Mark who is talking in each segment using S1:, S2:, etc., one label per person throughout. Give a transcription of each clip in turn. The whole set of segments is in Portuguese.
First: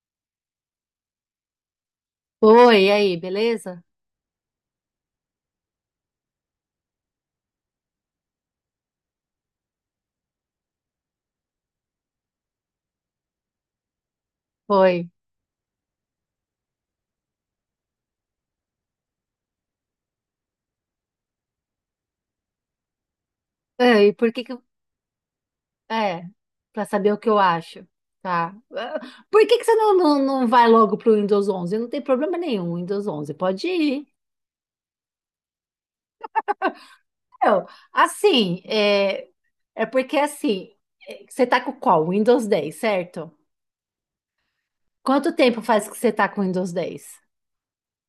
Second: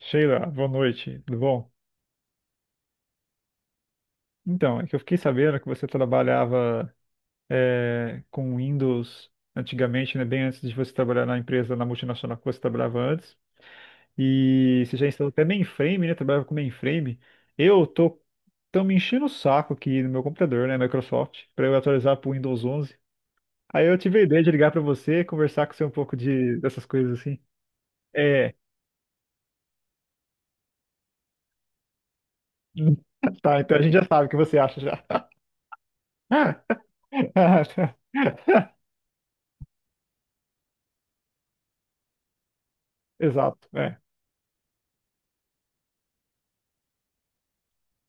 S1: Sheila, boa noite, tudo bom?
S2: Oi, e aí, beleza?
S1: Então, é que eu fiquei sabendo que você trabalhava com Windows antigamente, né, bem antes de você trabalhar na empresa, na multinacional que você trabalhava antes, e você já
S2: Oi.
S1: instalou até mainframe, né, trabalhava com mainframe. Eu tô, Tão me enchendo o saco aqui no meu computador, né, Microsoft, para eu atualizar para o Windows 11. Aí eu
S2: E
S1: tive a
S2: por
S1: ideia
S2: que
S1: de
S2: que...
S1: ligar para você, conversar com você um pouco
S2: É, pra
S1: dessas
S2: saber o
S1: coisas
S2: que eu
S1: assim.
S2: acho,
S1: É,
S2: tá? Por que que você não vai logo pro Windows 11? Não tem problema nenhum, Windows 11,
S1: tá,
S2: pode
S1: então a gente já
S2: ir.
S1: sabe o que você acha já.
S2: Eu, assim, é, É porque, assim, você tá com qual? Windows 10, certo?
S1: Exato, é.
S2: Quanto tempo faz que você tá com Windows 10?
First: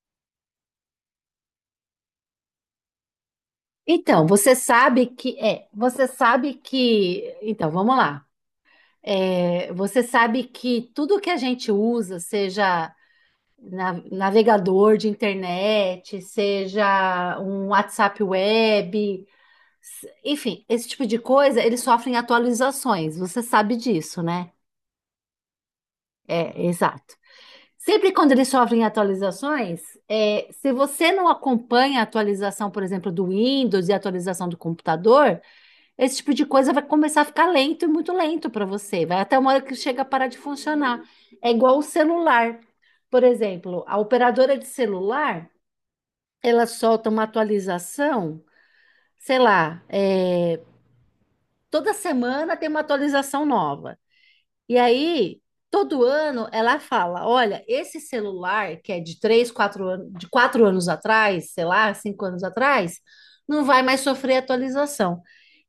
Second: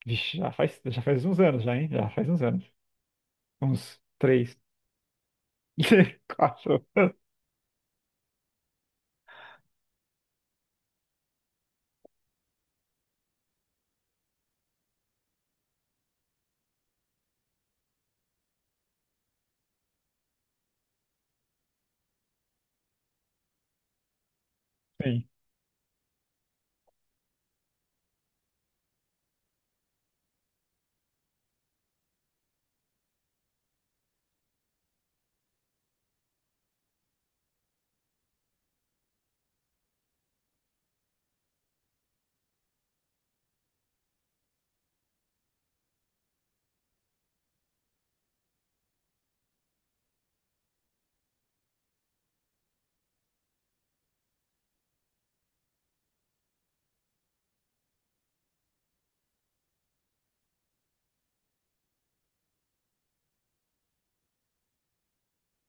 S1: Vixe, já faz uns anos já, hein? Já faz uns anos. Uns três,
S2: Você sabe
S1: quatro.
S2: que... Então, vamos lá. Você sabe que tudo que a gente usa, seja... navegador de internet, seja um WhatsApp web, enfim, esse tipo de coisa, eles sofrem atualizações. Você sabe disso, né?
S1: Sim,
S2: É, exato. Sempre quando eles sofrem atualizações, se você não acompanha a atualização, por exemplo, do Windows e a atualização do computador, esse tipo de coisa vai começar a ficar lento e muito lento para você. Vai até uma hora que chega a parar de funcionar. É igual o celular. Por exemplo, a operadora de celular ela solta uma atualização, sei lá, toda semana tem uma atualização nova. E aí, todo ano, ela fala: olha, esse celular que é de 3, 4 anos, de 4 anos atrás, sei lá, 5 anos atrás, não vai mais sofrer atualização.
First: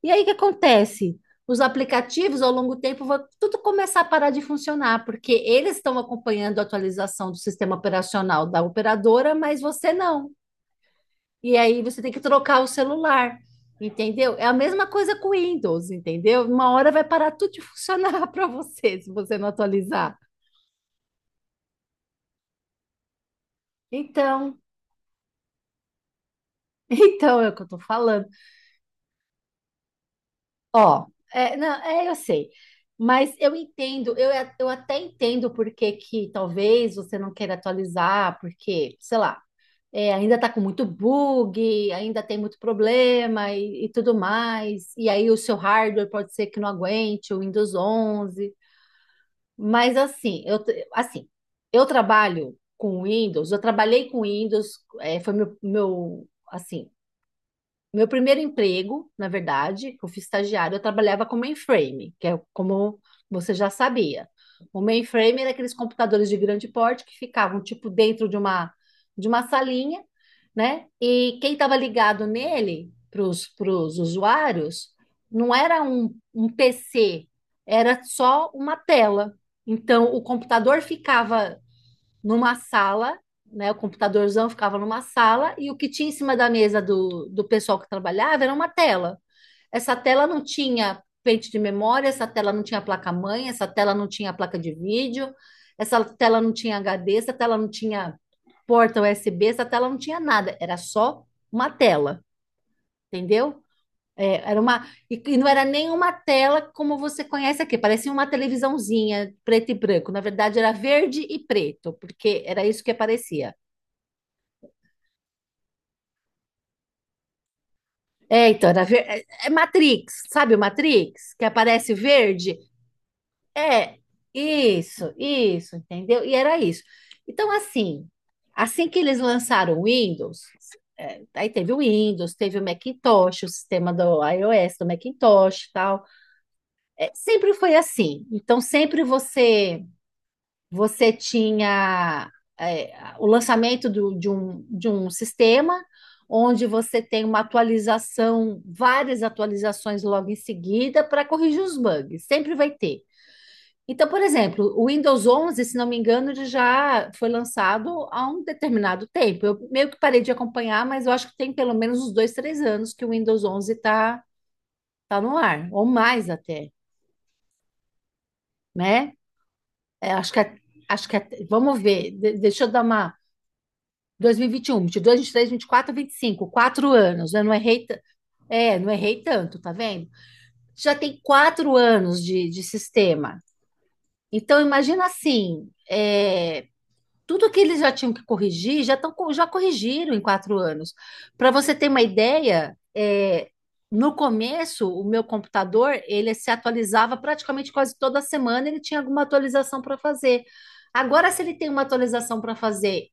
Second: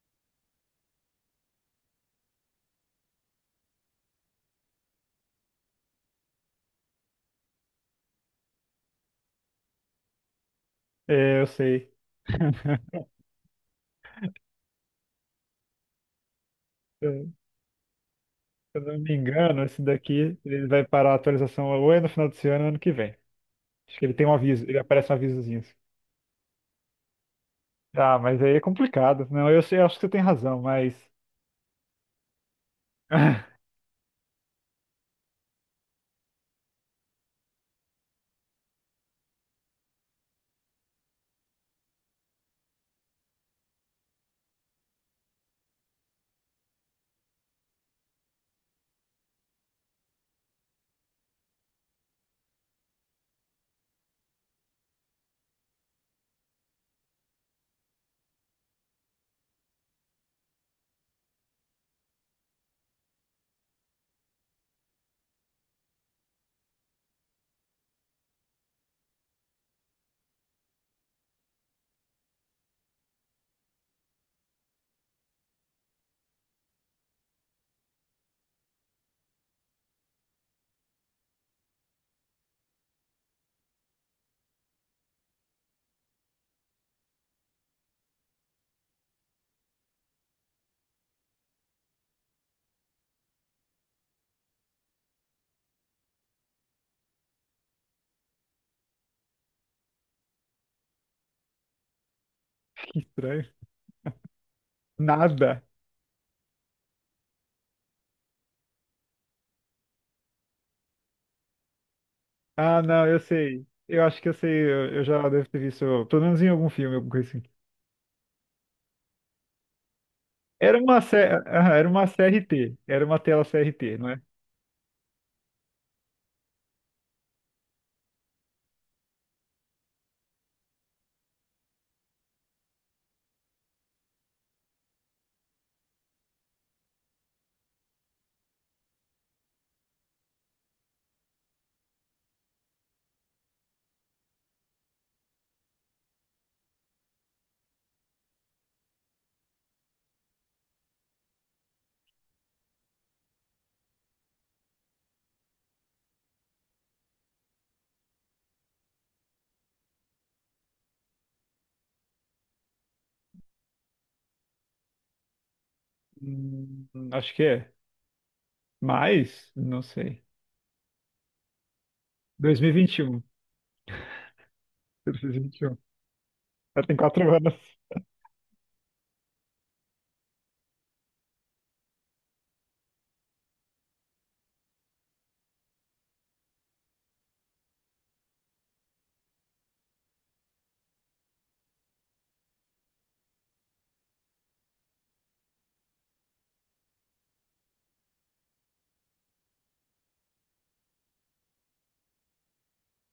S2: E aí, o que acontece? Os aplicativos, ao longo do tempo, vão tudo começar a parar de funcionar, porque eles estão acompanhando a atualização do sistema operacional da operadora, mas você não.
S1: é, eu
S2: E aí
S1: sei.
S2: você tem que trocar o celular, entendeu? É a mesma coisa com o Windows, entendeu? Uma hora vai parar tudo de funcionar para
S1: Se eu não
S2: você se
S1: me
S2: você não
S1: engano, esse
S2: atualizar.
S1: daqui ele vai parar a atualização ou é no final desse ano ou ano que vem. Acho que ele tem um
S2: Então,
S1: aviso, ele aparece um avisozinho assim.
S2: então é o que eu tô
S1: Ah,
S2: falando.
S1: mas aí é complicado. Não, eu sei, eu acho que você tem razão, mas.
S2: Ó, é, não, é, eu sei. Mas eu entendo, eu até entendo por que que talvez você não queira atualizar, porque, sei lá, ainda tá com muito bug, ainda tem muito problema e tudo mais. E aí o seu hardware pode ser que não aguente, o Windows 11. Mas assim, assim, eu trabalho com Windows, eu trabalhei com Windows, foi assim, meu primeiro emprego, na verdade, eu fui estagiário, eu trabalhava com mainframe, que é como você já sabia. O mainframe era aqueles computadores de grande porte que ficavam tipo dentro de uma salinha, né? E quem estava ligado nele para os usuários não era um PC, era só uma tela. Então o computador ficava numa sala, né? O computadorzão ficava numa sala e o que tinha em cima da mesa do, do pessoal que trabalhava era uma tela. Essa tela não tinha pente de memória, essa tela não tinha placa-mãe, essa tela não tinha placa de vídeo, essa tela não tinha HD, essa tela não tinha porta USB, essa tela não tinha nada, era só uma tela,
S1: Que estranho.
S2: entendeu? E não
S1: Nada.
S2: era nem uma tela como você conhece aqui, parecia uma televisãozinha preto e branco. Na verdade, era verde e preto, porque era
S1: Ah,
S2: isso que
S1: não, eu
S2: aparecia.
S1: sei. Eu acho que eu sei, eu já devo ter visto, pelo menos em algum filme, alguma coisa assim.
S2: Então, é Matrix, sabe o
S1: Era uma, C...
S2: Matrix? Que
S1: ah, era
S2: aparece
S1: uma
S2: verde?
S1: CRT, era uma tela
S2: É,
S1: CRT, não é?
S2: isso, entendeu? E era isso. Então, assim, assim que eles lançaram o Windows, aí teve o Windows, teve o Macintosh, o sistema do iOS, do Macintosh e tal. É, sempre foi assim. Então, sempre você você tinha é, o lançamento de um sistema onde você tem uma atualização, várias atualizações logo em seguida para corrigir os bugs. Sempre vai ter. Então, por exemplo, o Windows 11, se não me engano, ele já foi lançado há um determinado tempo. Eu meio que parei de acompanhar, mas eu acho que tem pelo menos uns dois, três anos que o Windows 11 está tá tá no ar, ou mais até,
S1: Hum, acho que é.
S2: né?
S1: Mas, não
S2: É,
S1: sei.
S2: acho que, a- Acho que vamos ver, deixa eu dar uma...
S1: 2021.
S2: 2021, 22, 23,
S1: 2021.
S2: 24, 25,
S1: Já
S2: quatro vinte e cinco,
S1: tem
S2: 4 anos,
S1: quatro
S2: né?
S1: anos.
S2: Não errei tanto, tá vendo? Já tem 4 anos de sistema. Então, imagina assim, tudo que eles já tinham que corrigir, já corrigiram em 4 anos. Para você ter uma ideia, no começo, o meu computador, ele se atualizava praticamente quase toda semana, ele tinha alguma atualização para fazer. Agora, se ele tem uma atualização para fazer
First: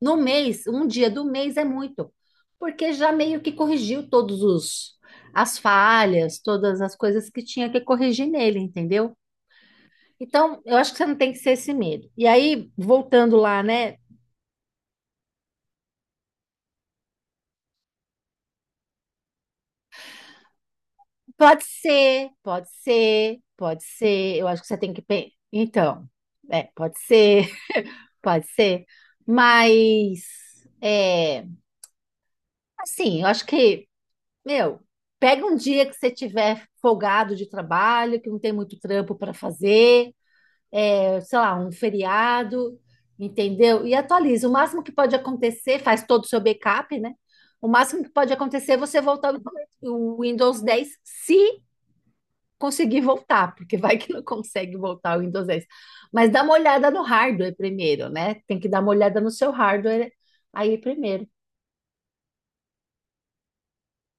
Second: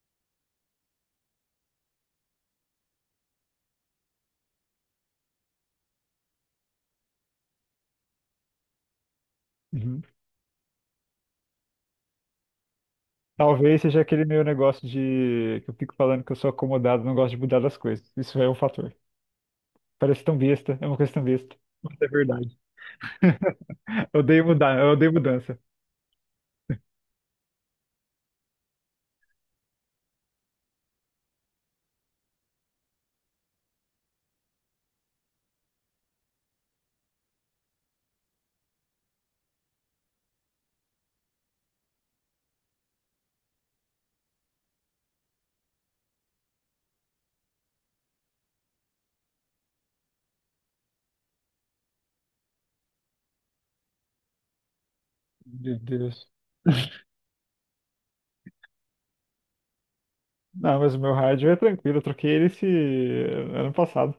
S2: no mês, um dia do mês é muito, porque já meio que corrigiu todos os as falhas, todas as coisas que tinha que corrigir nele, entendeu?
S1: Uhum.
S2: Então, eu acho que você não tem que ser esse medo. E aí, voltando lá,
S1: Talvez
S2: né?
S1: seja aquele meu negócio de que eu fico falando que eu sou acomodado, não gosto de mudar das coisas. Isso é um fator. Parece tão besta, é uma coisa tão besta.
S2: Pode
S1: Mas é
S2: ser,
S1: verdade.
S2: pode ser, pode
S1: Eu
S2: ser. Eu
S1: odeio
S2: acho que você
S1: mudar,
S2: tem
S1: eu
S2: que
S1: odeio
S2: pensar.
S1: mudança.
S2: Então, pode ser, pode ser. Mas, é, assim, eu acho que... Meu, pega um dia que você tiver folgado de trabalho, que não tem muito trampo para fazer, sei lá, um feriado, entendeu? E atualiza. O máximo que pode acontecer, faz todo o seu backup, né? O máximo que pode acontecer é você voltar o Windows 10 se conseguir voltar, porque vai que não consegue voltar o Windows dez.
S1: Meu
S2: Mas
S1: Deus.
S2: dá uma olhada no hardware primeiro, né? Tem que dar uma olhada no seu hardware aí
S1: Não, mas o meu
S2: primeiro.
S1: rádio é tranquilo. Eu troquei ele esse ano passado.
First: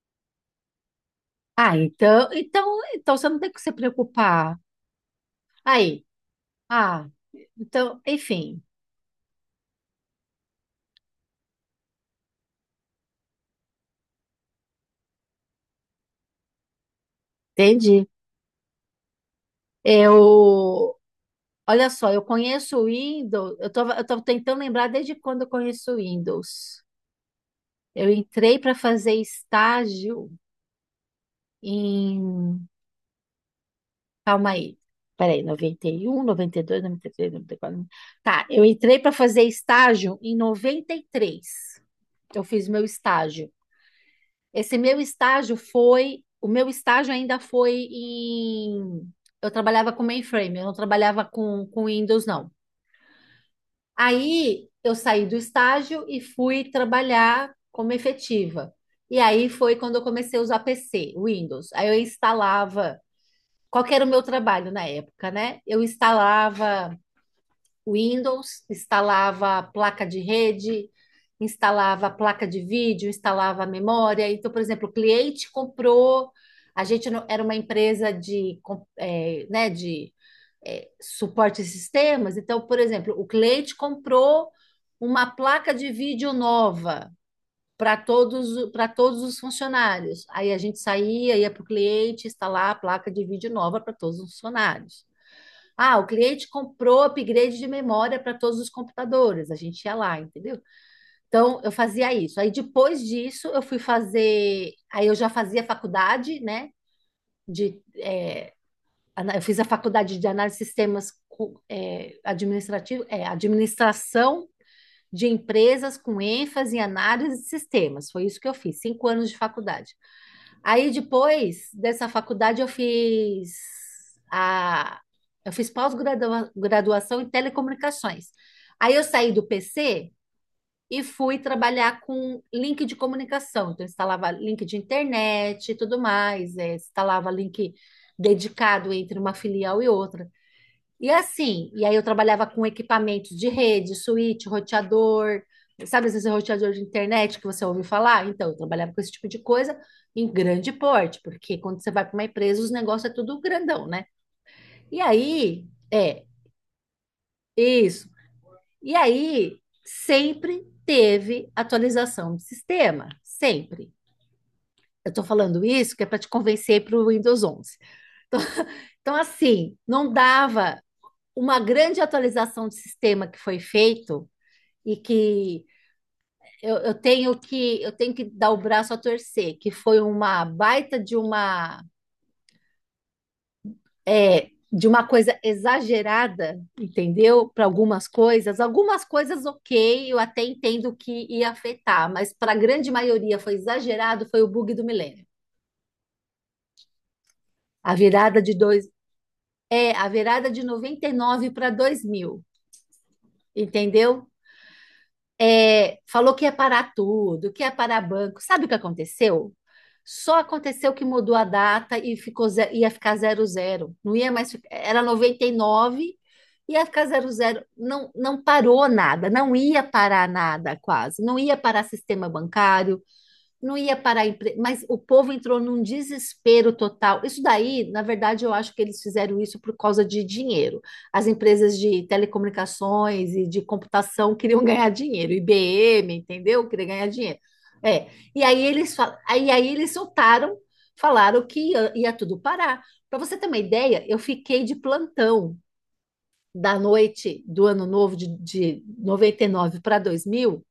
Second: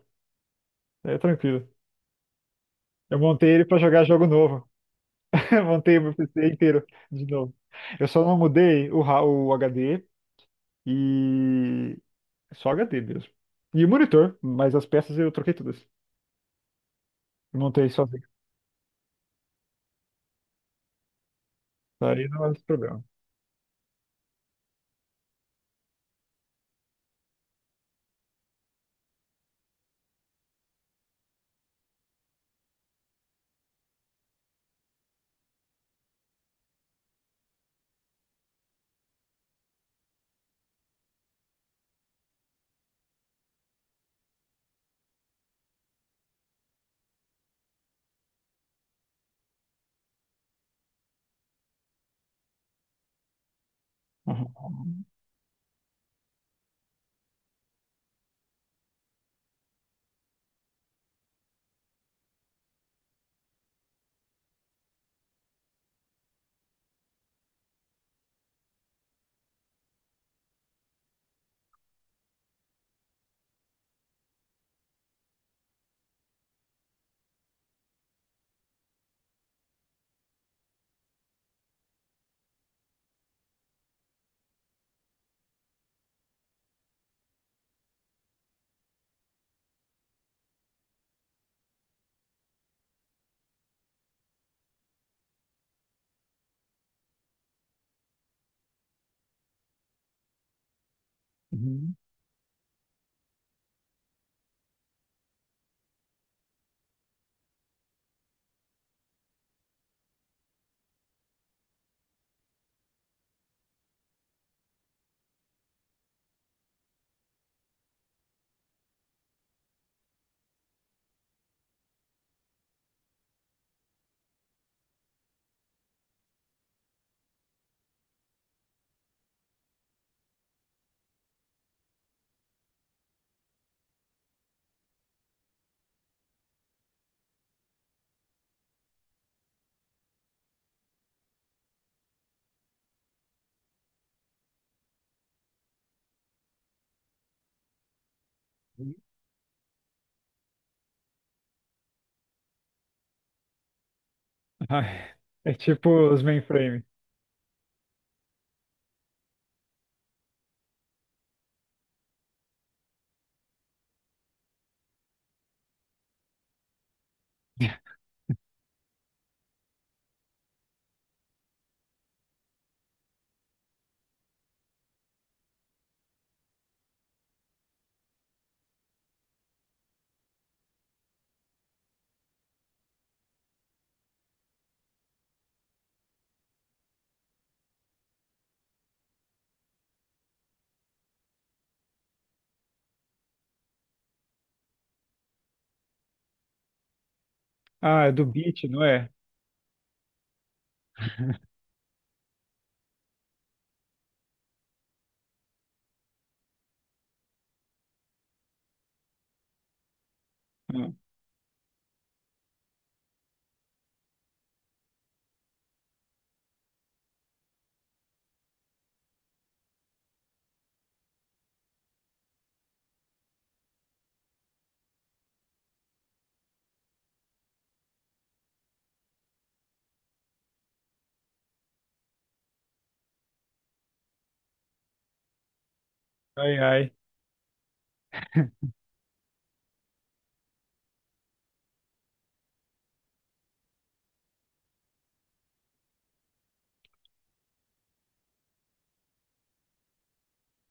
S1: É tranquilo.
S2: Ah, então
S1: Eu
S2: você não tem
S1: montei
S2: que
S1: ele
S2: se
S1: pra jogar jogo
S2: preocupar.
S1: novo. Eu montei o
S2: Aí,
S1: meu PC inteiro
S2: Ah,
S1: de novo.
S2: então,
S1: Eu só não
S2: enfim,
S1: mudei o HD. E só HD mesmo. E o monitor, mas as peças eu troquei todas. Montei
S2: entendi.
S1: sozinho.
S2: Eu, Olha só, eu
S1: Aí não é esse
S2: conheço o
S1: problema.
S2: Windows, eu tô tentando lembrar desde quando eu conheço o Windows. Eu entrei para fazer estágio em, calma aí, peraí, noventa e um, dois, três, 94. Tá, eu entrei para fazer estágio em 93. Eu fiz meu estágio. Esse meu estágio foi, o meu estágio ainda foi em, Eu trabalhava com mainframe, eu não trabalhava com Windows, não. Aí eu
S1: Uhum.
S2: saí do estágio e fui trabalhar como efetiva. E aí foi quando eu comecei a usar PC, Windows. Aí eu instalava, qual que era o meu trabalho na época, né? Eu instalava Windows, instalava placa de rede, instalava placa de vídeo, instalava memória. Então, por exemplo, a gente era uma empresa de, né, suporte a sistemas. Então, por exemplo, o cliente comprou uma placa de vídeo nova para todos os funcionários. Aí a gente saía, ia para o cliente instalar a placa de vídeo nova para todos os funcionários. Ah, o cliente comprou upgrade de memória para todos os computadores. A gente ia lá, entendeu? Então, eu
S1: Uhum.
S2: fazia isso. Aí, depois disso, eu fui fazer. Aí, eu já fazia faculdade, né? De, é, eu fiz a faculdade de análise de sistemas administração de empresas com ênfase em análise de sistemas. Foi isso que eu fiz, 5 anos de faculdade. Aí depois dessa faculdade a eu fiz pós-graduação em telecomunicações. Aí eu saí do PC e fui trabalhar com link de comunicação. Então eu instalava link de internet e tudo mais, instalava link dedicado entre uma filial e outra. E aí eu trabalhava com equipamentos de rede, switch, roteador, sabe esse roteador de internet que você ouviu falar? Então, eu trabalhava com esse tipo de coisa em grande porte, porque quando você vai para uma empresa, os negócios é tudo grandão, né? E
S1: Ai, é
S2: aí,
S1: tipo os mainframe.
S2: isso. E aí, sempre teve atualização de sistema, sempre. Eu estou falando isso que é para te convencer para o Windows 11. Então, assim, não dava uma grande atualização de sistema que foi feito e que eu tenho que dar o braço a torcer, que foi uma baita de uma de uma coisa exagerada, entendeu? Para algumas coisas ok, eu até entendo que ia afetar, mas para a grande maioria foi exagerado, foi o bug do milênio. A
S1: Ah, é do
S2: virada de
S1: Beat,
S2: dois,
S1: não é?
S2: a virada de 99 para 2000, entendeu? Falou que ia parar tudo, que ia parar banco. Sabe o que aconteceu? Só aconteceu
S1: Hum.
S2: que mudou a data e ficou, ia ficar zero zero. Não ia mais, era 99, ia ficar zero zero. Não, não parou nada, não ia parar nada quase. Não ia parar sistema bancário, não ia parar a empresa, mas o povo entrou num desespero total. Isso daí, na verdade, eu acho que eles fizeram isso por causa de dinheiro. As empresas de telecomunicações e de computação queriam ganhar dinheiro, IBM,
S1: Ai,
S2: entendeu? Queria
S1: ai.
S2: ganhar dinheiro. É. E aí aí eles soltaram, falaram que ia tudo parar. Para você ter uma ideia, eu fiquei de plantão da noite do ano novo de 99 para 2000,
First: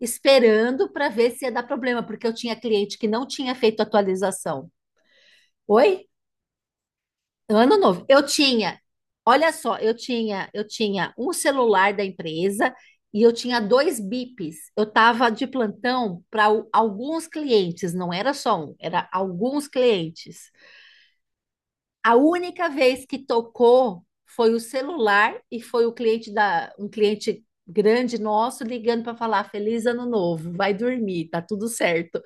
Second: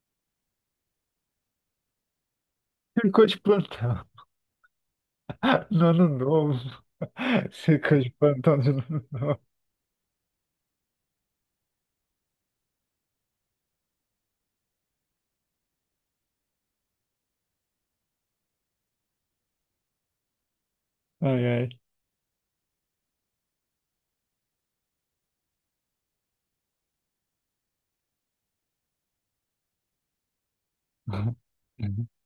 S2: esperando para ver se ia dar problema, porque eu tinha cliente que não
S1: Ficou de
S2: tinha feito
S1: plantão.
S2: atualização.
S1: No
S2: Oi?
S1: ano novo.
S2: Ano
S1: Ficou
S2: novo.
S1: de plantão de ano novo.
S2: Olha só, eu tinha um celular da empresa e eu tinha dois bips. Eu estava de plantão para alguns clientes, não era só um, era alguns clientes.
S1: Ai, ai.
S2: A única vez que tocou foi o celular e foi o cliente da um cliente grande nosso ligando para falar feliz ano novo, vai dormir,
S1: Uhum.
S2: tá tudo certo.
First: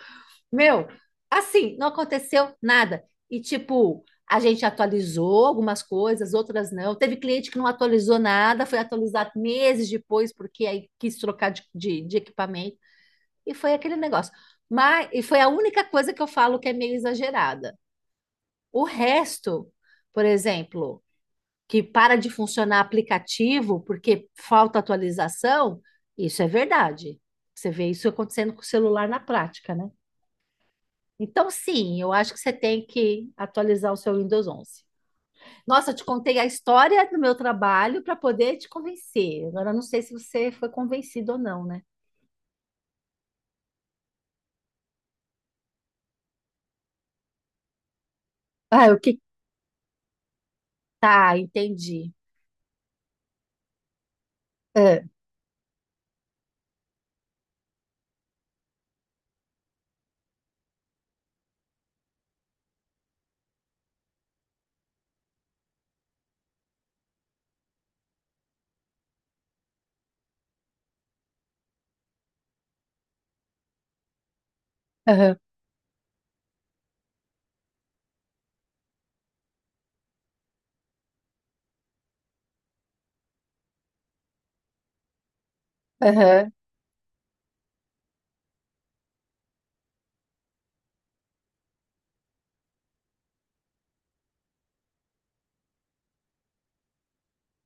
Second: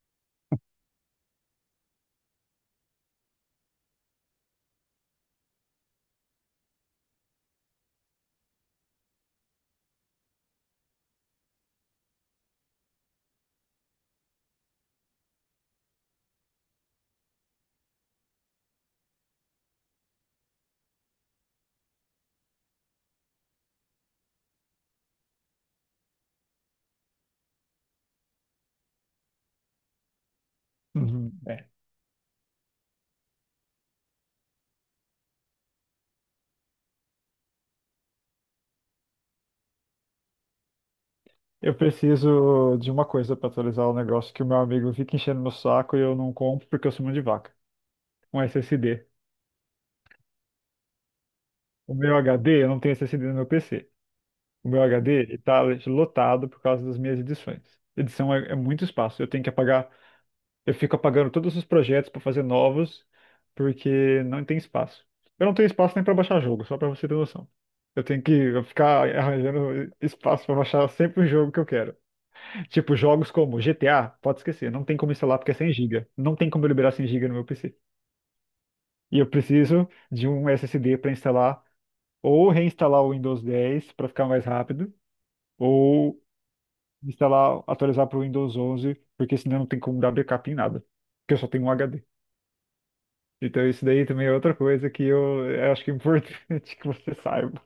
S2: Meu, assim, não aconteceu nada. E, tipo, a gente atualizou algumas coisas, outras não. Teve cliente que não atualizou nada, foi atualizar meses depois, porque aí quis trocar de equipamento. E foi aquele negócio. Mas, e foi a única coisa que eu falo que é meio exagerada. O resto, por exemplo, que para de funcionar aplicativo porque falta atualização, isso é verdade. Você vê isso acontecendo com o celular na prática, né?
S1: Uhum.
S2: Então,
S1: É.
S2: sim, eu acho que você tem que atualizar o seu Windows 11. Nossa, eu te contei a história do meu trabalho para poder te convencer. Agora, eu não sei se você foi convencido ou não,
S1: Eu
S2: né?
S1: preciso de uma coisa para atualizar o negócio que o meu amigo fica enchendo meu saco e eu não compro porque eu sou mão de vaca. Um
S2: Ah, o
S1: SSD.
S2: que... Tá,
S1: O
S2: entendi.
S1: meu HD, eu não tenho SSD no meu PC. O meu
S2: É,
S1: HD está lotado por causa das minhas edições. Edição é muito espaço. Eu tenho que apagar, eu fico apagando todos os projetos para fazer novos, porque não tem espaço. Eu não tenho espaço nem para baixar jogo, só para você ter noção. Eu tenho que ficar arranjando espaço para baixar sempre o jogo que eu quero. Tipo, jogos como GTA, pode esquecer, não tem como
S2: aham,
S1: instalar porque é 100 GB. Não tem como eu liberar 100 GB no meu PC. E eu preciso de um SSD para instalar ou reinstalar o Windows 10 para ficar mais rápido, ou
S2: aham.
S1: instalar, atualizar para o Windows 11, porque senão não tem como dar backup em nada, porque eu só tenho um HD. Então isso daí também é outra coisa que eu acho que é importante que você saiba.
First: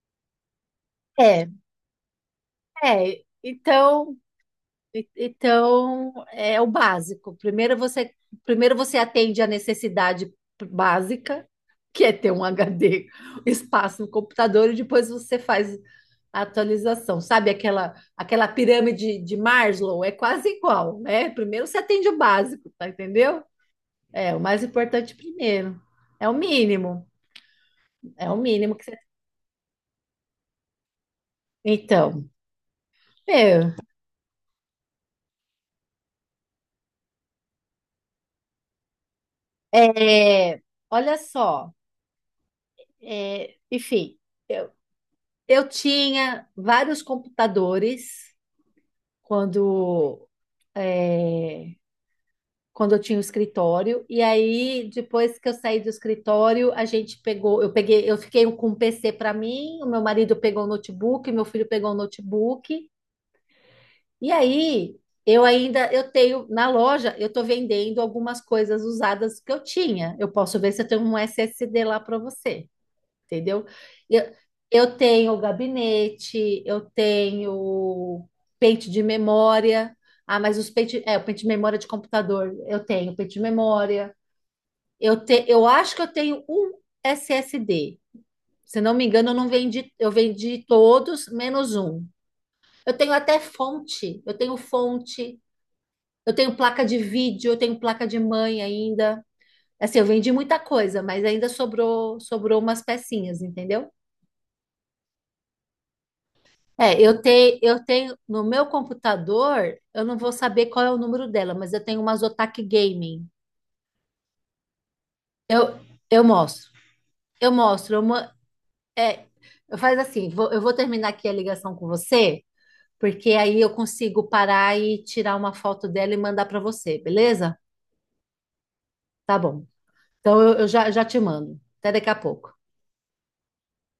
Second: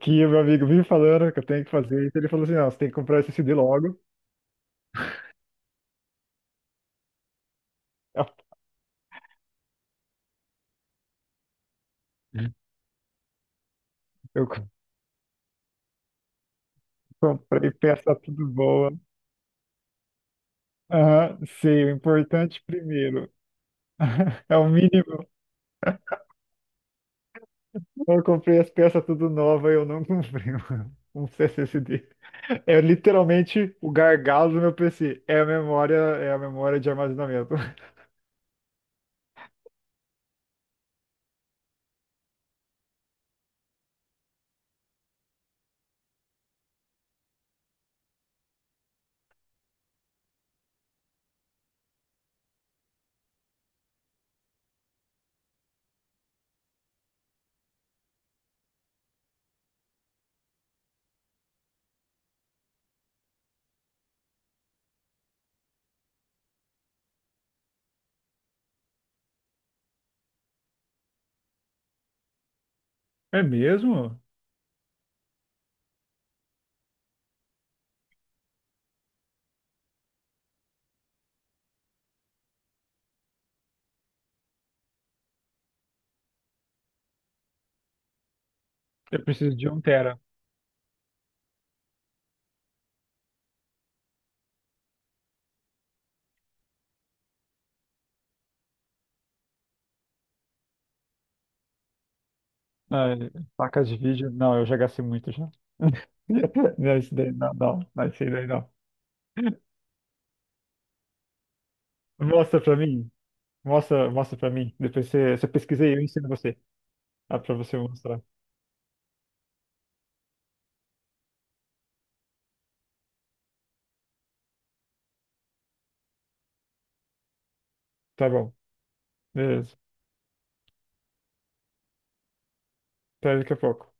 S1: Que o meu amigo me falando que eu
S2: É,
S1: tenho que fazer isso, ele falou assim, não, você tem que comprar
S2: É.
S1: SSD logo.
S2: Então, então, é o básico. Primeiro você atende a necessidade básica, que é ter um HD, espaço no
S1: Eu
S2: computador, e depois você faz a atualização. Sabe
S1: comprei
S2: aquela,
S1: peça
S2: aquela
S1: tudo boa.
S2: pirâmide de Maslow? É quase igual, né?
S1: Aham,
S2: Primeiro você
S1: sei, o
S2: atende o
S1: importante
S2: básico, tá
S1: primeiro.
S2: entendeu? É, o
S1: É
S2: mais
S1: o
S2: importante
S1: mínimo.
S2: primeiro. É o mínimo.
S1: Eu
S2: É o
S1: comprei as
S2: mínimo que você...
S1: peças tudo nova e eu não comprei um SSD.
S2: Então,
S1: É
S2: meu,
S1: literalmente o gargalo do meu PC. É a memória de armazenamento.
S2: é, olha só, enfim. Eu tinha vários computadores quando, é, quando eu tinha o escritório, e aí depois que eu saí do escritório, eu peguei, eu fiquei com um PC para mim, o meu marido pegou o notebook, meu filho pegou o notebook, e aí eu tenho na loja, eu estou vendendo algumas coisas usadas que eu tinha. Eu posso ver se eu tenho um SSD lá para você,
S1: É
S2: entendeu?
S1: mesmo?
S2: Eu, eu tenho gabinete, eu tenho pente de memória. O pente de memória de computador, eu tenho pente de memória. Eu acho que eu tenho um SSD. Se não me
S1: Eu
S2: engano, eu não
S1: preciso de um
S2: vendi, eu
S1: tera.
S2: vendi todos menos um. Eu tenho até fonte, eu tenho placa de vídeo, eu tenho placa de mãe ainda. Assim, eu vendi muita coisa, mas ainda sobrou, sobrou umas
S1: Ah,
S2: pecinhas,
S1: placas
S2: entendeu?
S1: de vídeo? Não, eu já gastei muito já. Não, isso daí não, não,
S2: Eu
S1: não,
S2: tenho
S1: isso
S2: no
S1: daí
S2: meu
S1: não.
S2: computador, eu não vou saber qual é o número dela, mas eu tenho umas Otaku
S1: Mostra pra mim.
S2: Gaming.
S1: Mostra, mostra pra mim. Depois você
S2: Eu,
S1: pesquisa aí, eu
S2: eu
S1: ensino você.
S2: mostro,
S1: Ah,
S2: eu
S1: pra você
S2: mostro.
S1: mostrar.
S2: É, eu faz assim, eu vou terminar aqui a ligação com você, porque aí eu consigo parar e tirar uma foto dela e mandar para você, beleza?
S1: Tá bom.
S2: Tá bom.
S1: Beleza.
S2: Eu já te mando. Até daqui a pouco.
S1: Até daqui a pouco.